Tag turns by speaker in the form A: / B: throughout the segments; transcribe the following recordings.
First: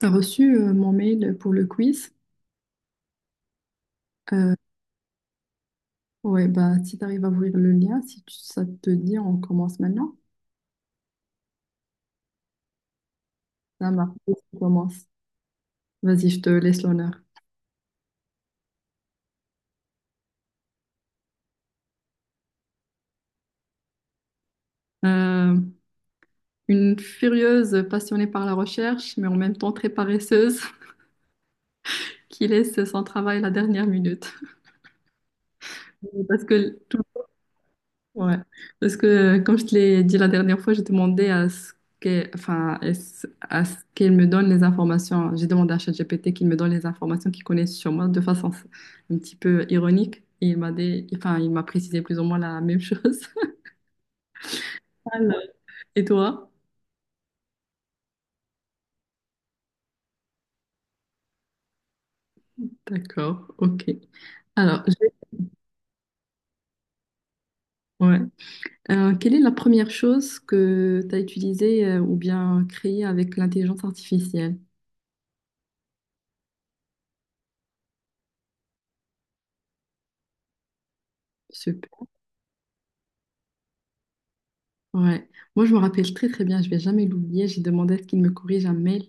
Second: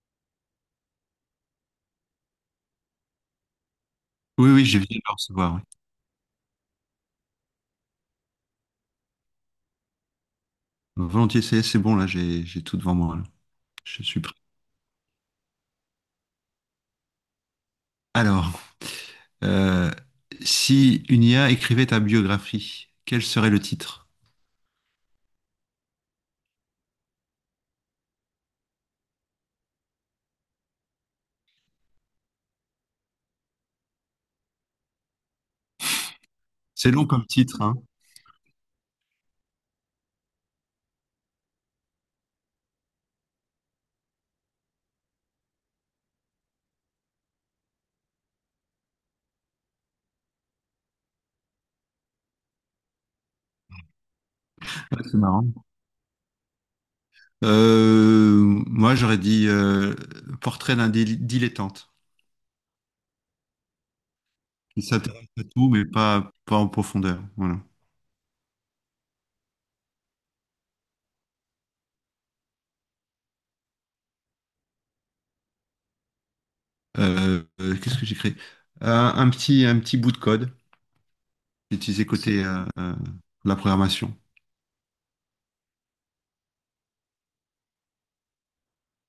A: T'as reçu mon mail pour le quiz?
B: Oui,
A: Euh,
B: oui, j'ai viens de le recevoir. Oui.
A: ouais, bah si t'arrives à ouvrir le lien, si ça te dit, on commence maintenant.
B: Volontiers, c'est bon, là, j'ai tout devant moi. Là.
A: Ça
B: Je
A: marche,
B: suis prêt.
A: on commence. Vas-y, je te laisse l'honneur.
B: Alors, euh, si une IA écrivait ta biographie, quel serait le titre?
A: Euh, une furieuse passionnée par la recherche, mais en même temps très paresseuse, qui laisse son travail à la dernière minute. Parce que
B: C'est
A: tout
B: long comme titre, hein.
A: ouais, parce que comme je te l'ai dit la dernière fois, j'ai demandé à ce qu'elle, enfin, à ce qu'elle me donne les informations. J'ai demandé à ChatGPT qu'il me donne les informations qu'il connaît sur moi de façon un petit peu ironique. Et il m'a dit, enfin, il m'a précisé plus ou moins la même chose.
B: Ouais, c'est
A: Alors.
B: marrant.
A: Et toi?
B: Euh, Moi, j'aurais dit portrait d'un dilettante.
A: D'accord, ok.
B: Il
A: Alors, je vais-
B: s'intéresse à tout, mais pas, pas en profondeur. Voilà.
A: ouais. Quelle est la première chose que tu as utilisée ou bien créée avec l'intelligence artificielle?
B: Qu'est-ce que j'ai créé? Un petit bout de code. C'est utilisé côté la programmation.
A: Ouais. Moi, je me rappelle très très bien, je vais jamais l'oublier. J'ai demandé à ce qu'il me corrige un mail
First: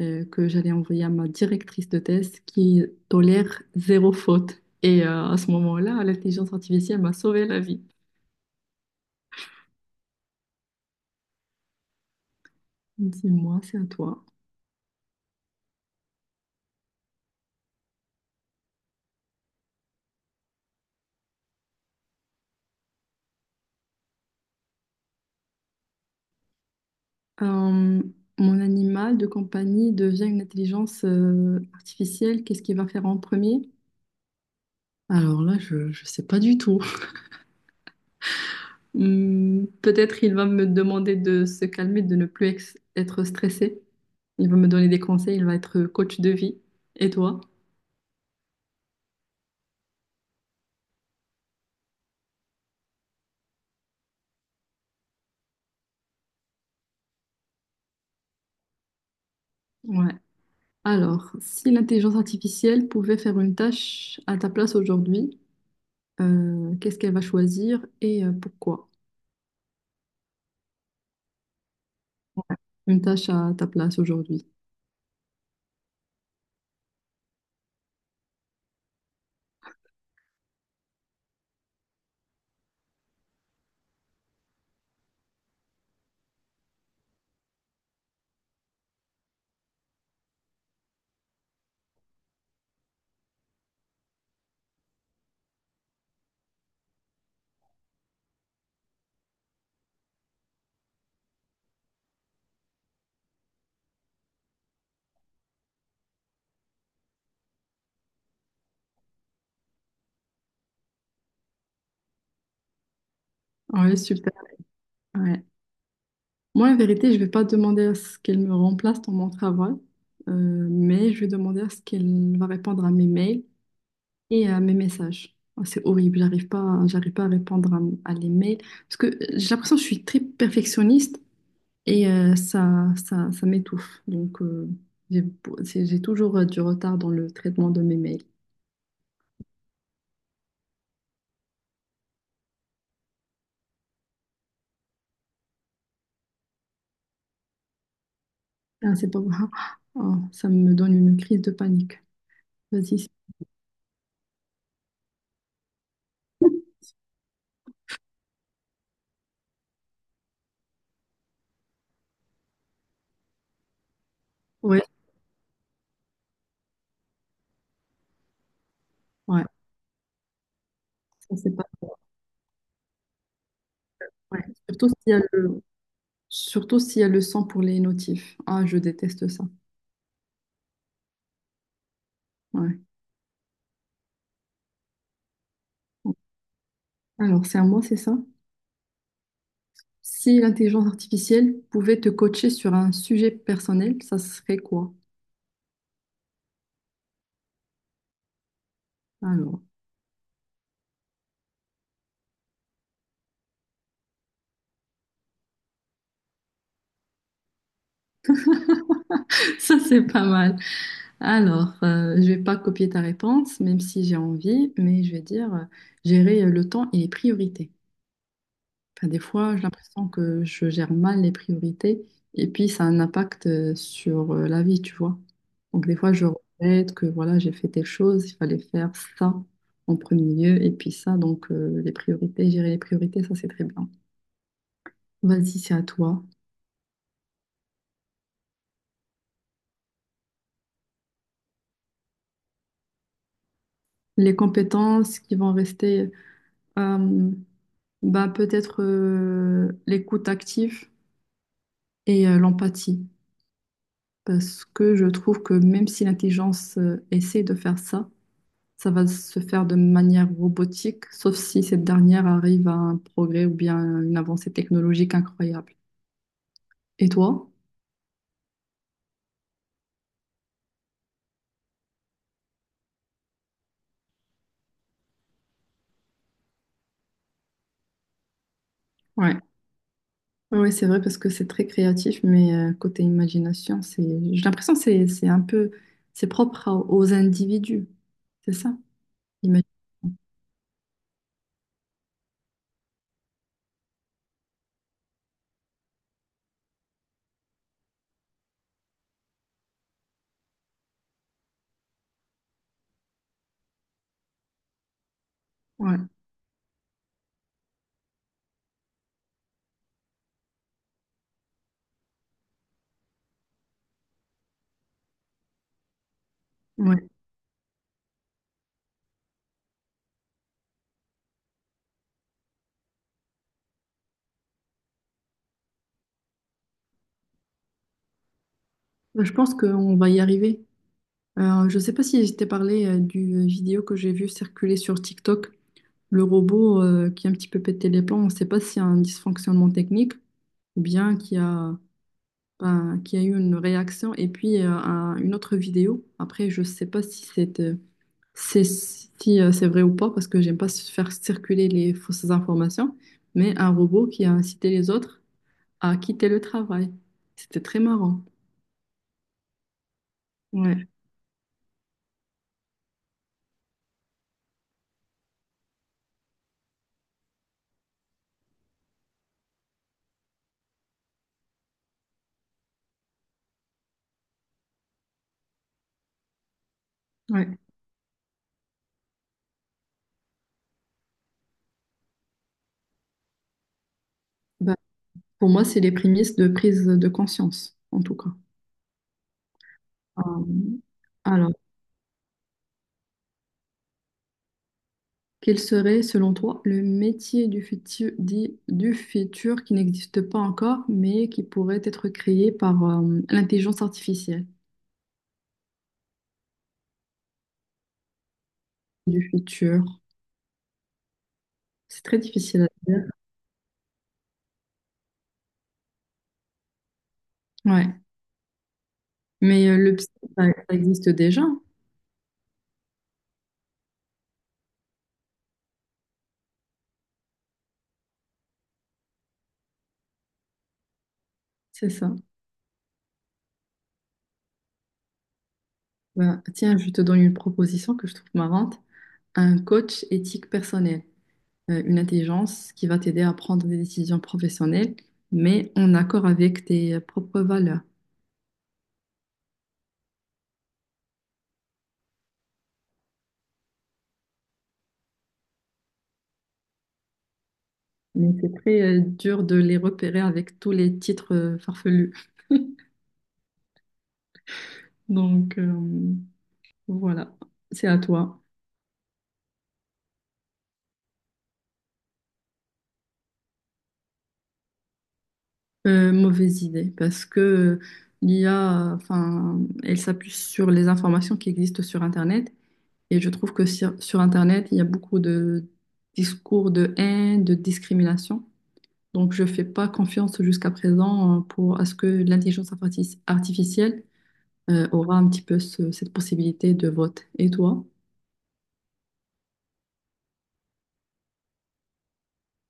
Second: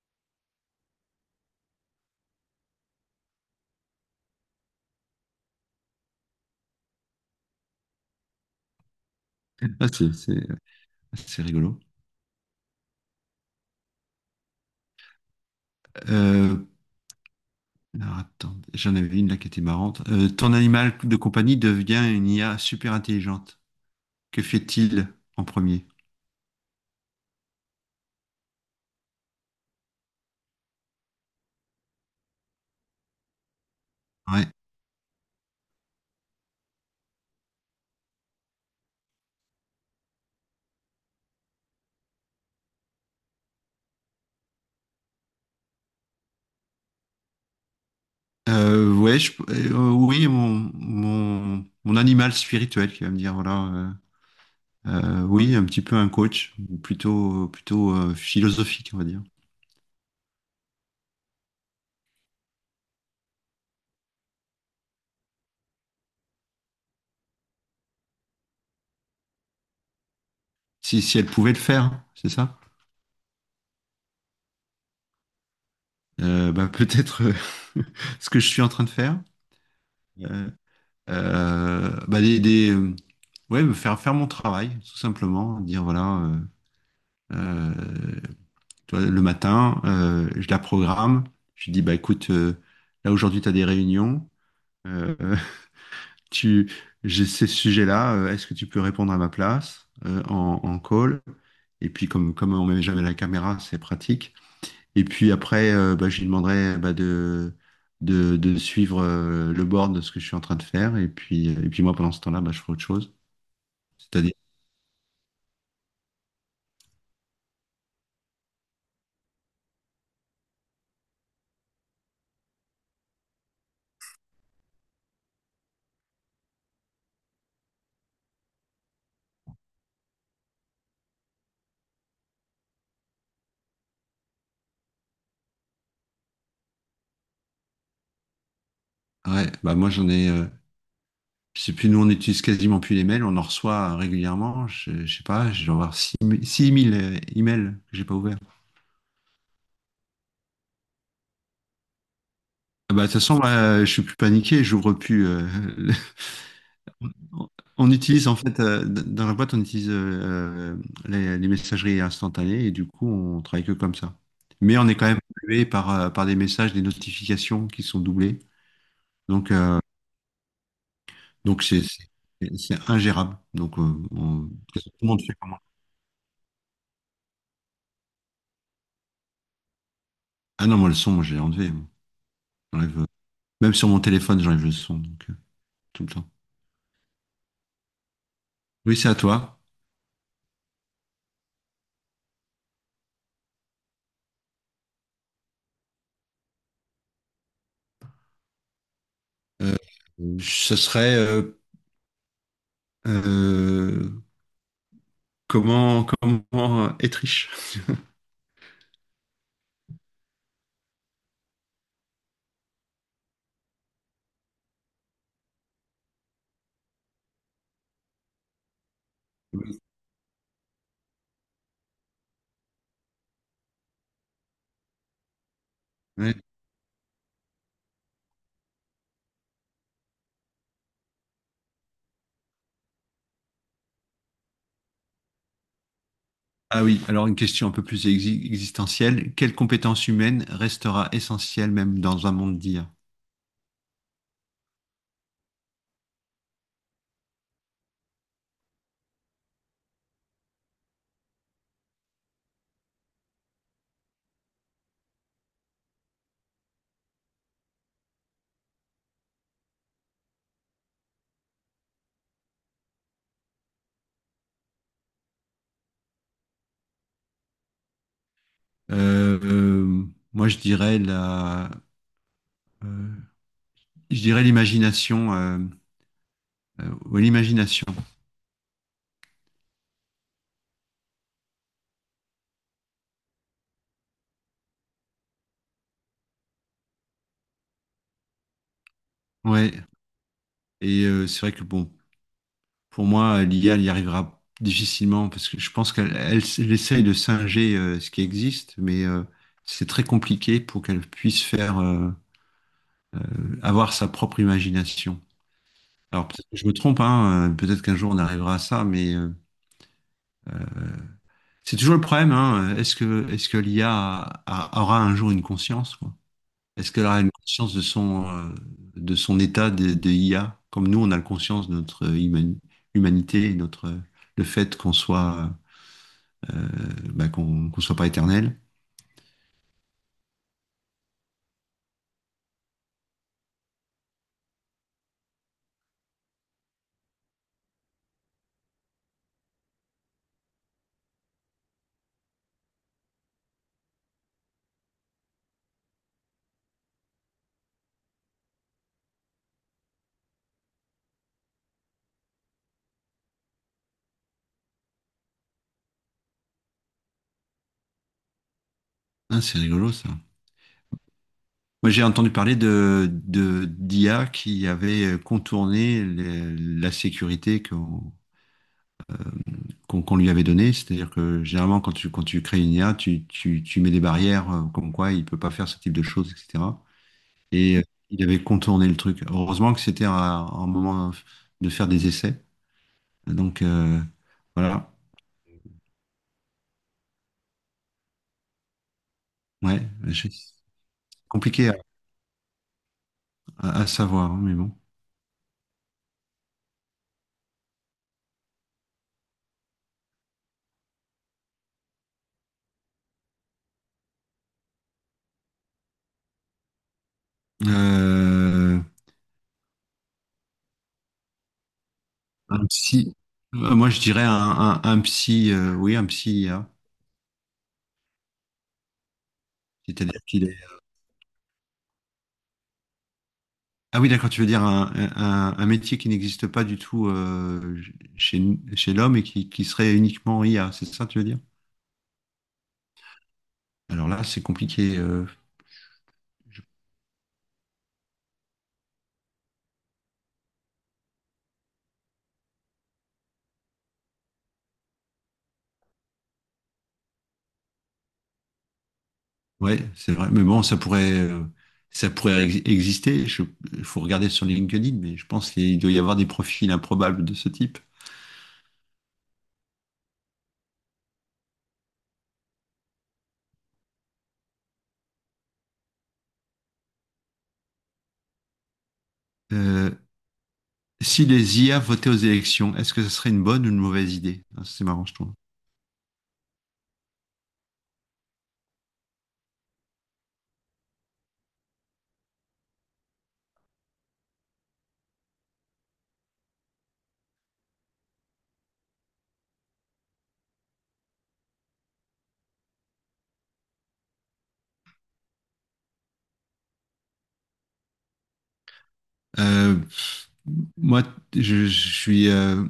A: que j'allais envoyer à ma directrice de thèse qui tolère zéro faute. Et à ce moment-là, l'intelligence artificielle m'a sauvé la vie.
B: Ah, c'est rigolo.
A: Dis-moi, c'est à toi.
B: Euh, alors, attends, j'en avais une là qui était marrante. Ton animal de compagnie devient une IA super intelligente. Que fait-il en premier?
A: Euh, Mon animal de compagnie devient une intelligence artificielle. Qu'est-ce qu'il va faire en premier?
B: Ouais.
A: Alors là, je ne sais pas du tout. Hmm, peut-être il va me demander de se calmer, de ne plus être stressé. Il va me donner des conseils, il va être coach de vie. Et toi?
B: Oui, mon animal spirituel qui va me dire, voilà, oui, un petit peu un coach, ou plutôt, plutôt philosophique, on va dire.
A: Ouais. Alors, si l'intelligence artificielle pouvait faire une tâche à ta place aujourd'hui, qu'est-ce qu'elle va choisir et pourquoi?
B: Si, si elle pouvait le faire, c'est ça?
A: Une tâche à ta place aujourd'hui.
B: Bah, peut-être ce que je suis en train de faire. Euh, euh, bah, des, des, euh, ouais, me faire faire mon travail, tout simplement. Dire, voilà, euh, tu vois, le matin, je la programme, je lui dis, bah, écoute, là aujourd'hui, tu as des réunions. Euh, tu, j'ai ces sujets-là, est-ce que tu peux répondre à ma place en, en call? Et puis comme, comme on met jamais la caméra, c'est pratique. Et puis après, bah, je lui demanderai bah, de suivre le board de ce que je suis en train de faire. Et puis moi, pendant ce temps-là, bah, je ferai autre chose.
A: Ouais, super.
B: C'est-à-dire,
A: Ouais. Moi, en vérité, je vais pas demander à ce qu'elle me remplace dans mon travail, mais je vais demander à ce qu'elle va répondre à mes mails et mes messages. Oh, c'est horrible, j'arrive pas à répondre à les mails parce que j'ai l'impression que je suis très perfectionniste et euh, ça m'étouffe. Donc j'ai j'ai toujours du retard dans le traitement de mes mails.
B: ouais, bah, moi j'en ai, je sais plus, nous on n'utilise quasiment plus les mails, on en reçoit régulièrement. Je sais pas, je dois avoir 6000 emails que j'ai pas ouverts.
A: Ah, c'est pas grave. Oh, ça me donne une crise de panique.
B: Ah bah, de
A: Vas-y.
B: toute façon, moi, je suis plus paniqué, j'ouvre plus. On on utilise en fait dans la boîte, on utilise les messageries instantanées et du coup, on travaille que comme ça. Mais
A: Ouais,
B: on est quand même pollué par par des messages, des notifications qui sont doublées.
A: ouais,
B: Donc euh,
A: ça c'est
B: donc
A: pas.
B: c'est c'est ingérable. Donc
A: Ouais.
B: on- tout
A: Surtout
B: le
A: s'il y a
B: monde fait comment?
A: surtout s'il y a le sang pour les notifs. Ah, je déteste ça.
B: Ah non, moi le son, moi j'ai enlevé. Moi.
A: Ouais.
B: J'enlève, même sur mon téléphone, j'enlève le son donc tout le
A: Ouais.
B: temps.
A: Alors c'est à moi, c'est ça?
B: Oui, c'est à toi.
A: Si l'intelligence artificielle pouvait te coacher sur un sujet personnel, ça serait quoi? Alors,
B: Euh, Ce serait euh, comment comment être riche.
A: ça c'est pas mal. Alors, je vais pas copier ta réponse, même si j'ai envie, mais je vais dire gérer le temps et les priorités. Enfin, des fois, j'ai l'impression que je gère mal les priorités et puis ça a un impact sur la vie, tu vois. Donc des fois, je regrette que voilà, j'ai fait telle chose, il fallait faire ça en premier lieu et puis ça, donc les priorités, gérer les priorités, ça c'est très bien. Vas-y, c'est à toi.
B: Ah oui, alors une question un peu plus existentielle. Quelle compétence humaine restera essentielle même dans un monde d'IA?
A: Les compétences qui vont rester, euh, bah, peut-être l'écoute active et l'empathie. Parce que je trouve que même si l'intelligence essaie de faire ça, ça va se faire de manière robotique, sauf si cette dernière arrive à un progrès ou bien une avancée technologique incroyable. Et toi?
B: Euh, euh, Moi, je dirais euh, l'imagination, ouais, l'imagination.
A: Ouais. Oui, c'est vrai parce que c'est très créatif, mais côté imagination, c'est, j'ai l'impression que c'est un peu, c'est propre aux individus. C'est ça? Il me-
B: Ouais. Et c'est vrai que bon, pour moi, l'IA, elle y arrivera difficilement parce que je pense elle essaye de singer ce qui existe, mais c'est très compliqué pour qu'elle puisse faire euh, avoir sa propre imagination.
A: ouais,
B: Alors peut-être que je me trompe, hein, peut-être qu'un jour on arrivera à ça, mais euh, c'est toujours le problème, hein, est-ce que l'IA aura un jour une conscience, quoi? Est-ce qu'elle
A: ouais.
B: aura une conscience de son état de IA, comme nous on a la conscience de notre humanité, et notre le fait qu'on soit euh, bah, qu'on soit pas éternel.
A: Bah, je pense qu'on va y arriver. Je sais pas si je t'ai parlé du vidéo que j'ai vu circuler sur TikTok, le robot qui a un petit peu pété les plombs. On ne sait pas s'il y a un dysfonctionnement technique ou bien qu'il y a, ben, qu'il y a eu une réaction. Et puis une autre vidéo. Après, je sais pas si c'est c'est- si, c'est vrai ou pas parce que j'aime pas faire circuler les fausses informations. Mais un robot qui a incité les autres à quitter le travail. C'était très marrant.
B: Ah, c'est rigolo ça.
A: Ouais,
B: Moi, j'ai entendu parler d'IA qui avait contourné la sécurité qu'on lui avait donnée. C'est-à-dire que généralement, quand tu crées une IA, tu mets des barrières comme quoi il ne peut pas faire ce type de choses, etc.
A: ouais.
B: Et il avait contourné le truc. Heureusement que c'était à- un moment de faire des essais. Donc,
A: Bah,
B: voilà.
A: pour moi, c'est les prémices de prise de conscience, en tout cas.
B: Ouais,
A: Euh,
B: je- c'est
A: alors,
B: compliqué à savoir, hein, mais bon.
A: quel serait, selon toi, le métier du futur, dit, du futur qui n'existe pas encore, mais qui pourrait être créé par l'intelligence artificielle
B: Euh,
A: du futur? C'est très difficile
B: un
A: à dire.
B: psy. Moi, je dirais un, un psy, oui, un psy.
A: Ouais. Mais le psy,
B: C'est-à-dire qu'il
A: ça,
B: est...
A: ça existe déjà.
B: Ah oui, d'accord, tu veux dire un, un métier qui n'existe pas du tout chez, chez l'homme et qui serait uniquement IA, c'est ça, tu veux dire?
A: C'est ça.
B: Alors là, c'est compliqué.
A: Bah, tiens, je te donne une proposition que je trouve marrante. Un coach éthique personnel, une intelligence qui va t'aider à prendre des décisions professionnelles, mais en accord avec tes propres valeurs.
B: Ouais, c'est vrai. Mais bon, ça pourrait exister. Je- Il faut regarder sur LinkedIn, mais je pense qu'il doit y avoir des profils improbables de ce type.
A: Mais c'est très dur de les repérer avec tous les titres farfelus. Donc voilà, c'est à toi.
B: Euh, Si les IA votaient aux élections, est-ce que ce serait une bonne ou une mauvaise idée? Ah, c'est marrant, je trouve.
A: Mauvaise idée, parce que l'IA, enfin, elle s'appuie sur les informations qui existent sur Internet. Et je trouve que sur, sur Internet, il y a beaucoup de discours de haine, de discrimination. Donc, je ne fais pas confiance jusqu'à présent pour à ce que l'intelligence artificielle aura un petit peu cette possibilité de vote. Et toi?
B: Euh, moi, je suis,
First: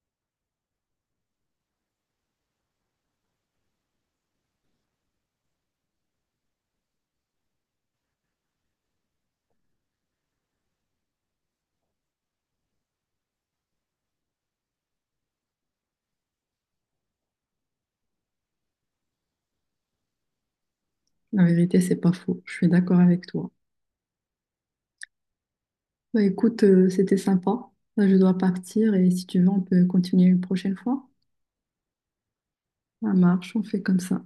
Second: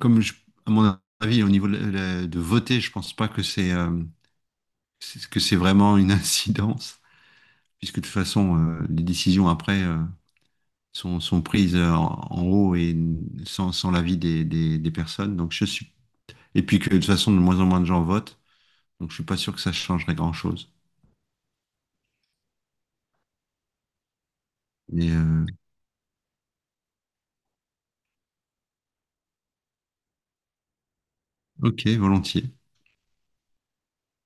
B: comme je- à mon avis, au niveau de, de voter, je pense pas que c'est vraiment une incidence, puisque de toute façon, les décisions après sont prises en haut et sans l'avis des personnes. Donc je suis, et puis que de toute façon, de moins en moins de gens votent, donc je suis pas sûr que ça changerait grand-chose.
A: La vérité, c'est pas faux. Je suis d'accord avec toi.
B: Mais
A: Bah, écoute, c'était sympa. Là, je dois partir et si tu veux, on peut continuer une prochaine fois.
B: ok, volontiers.
A: Ça marche, on fait comme ça.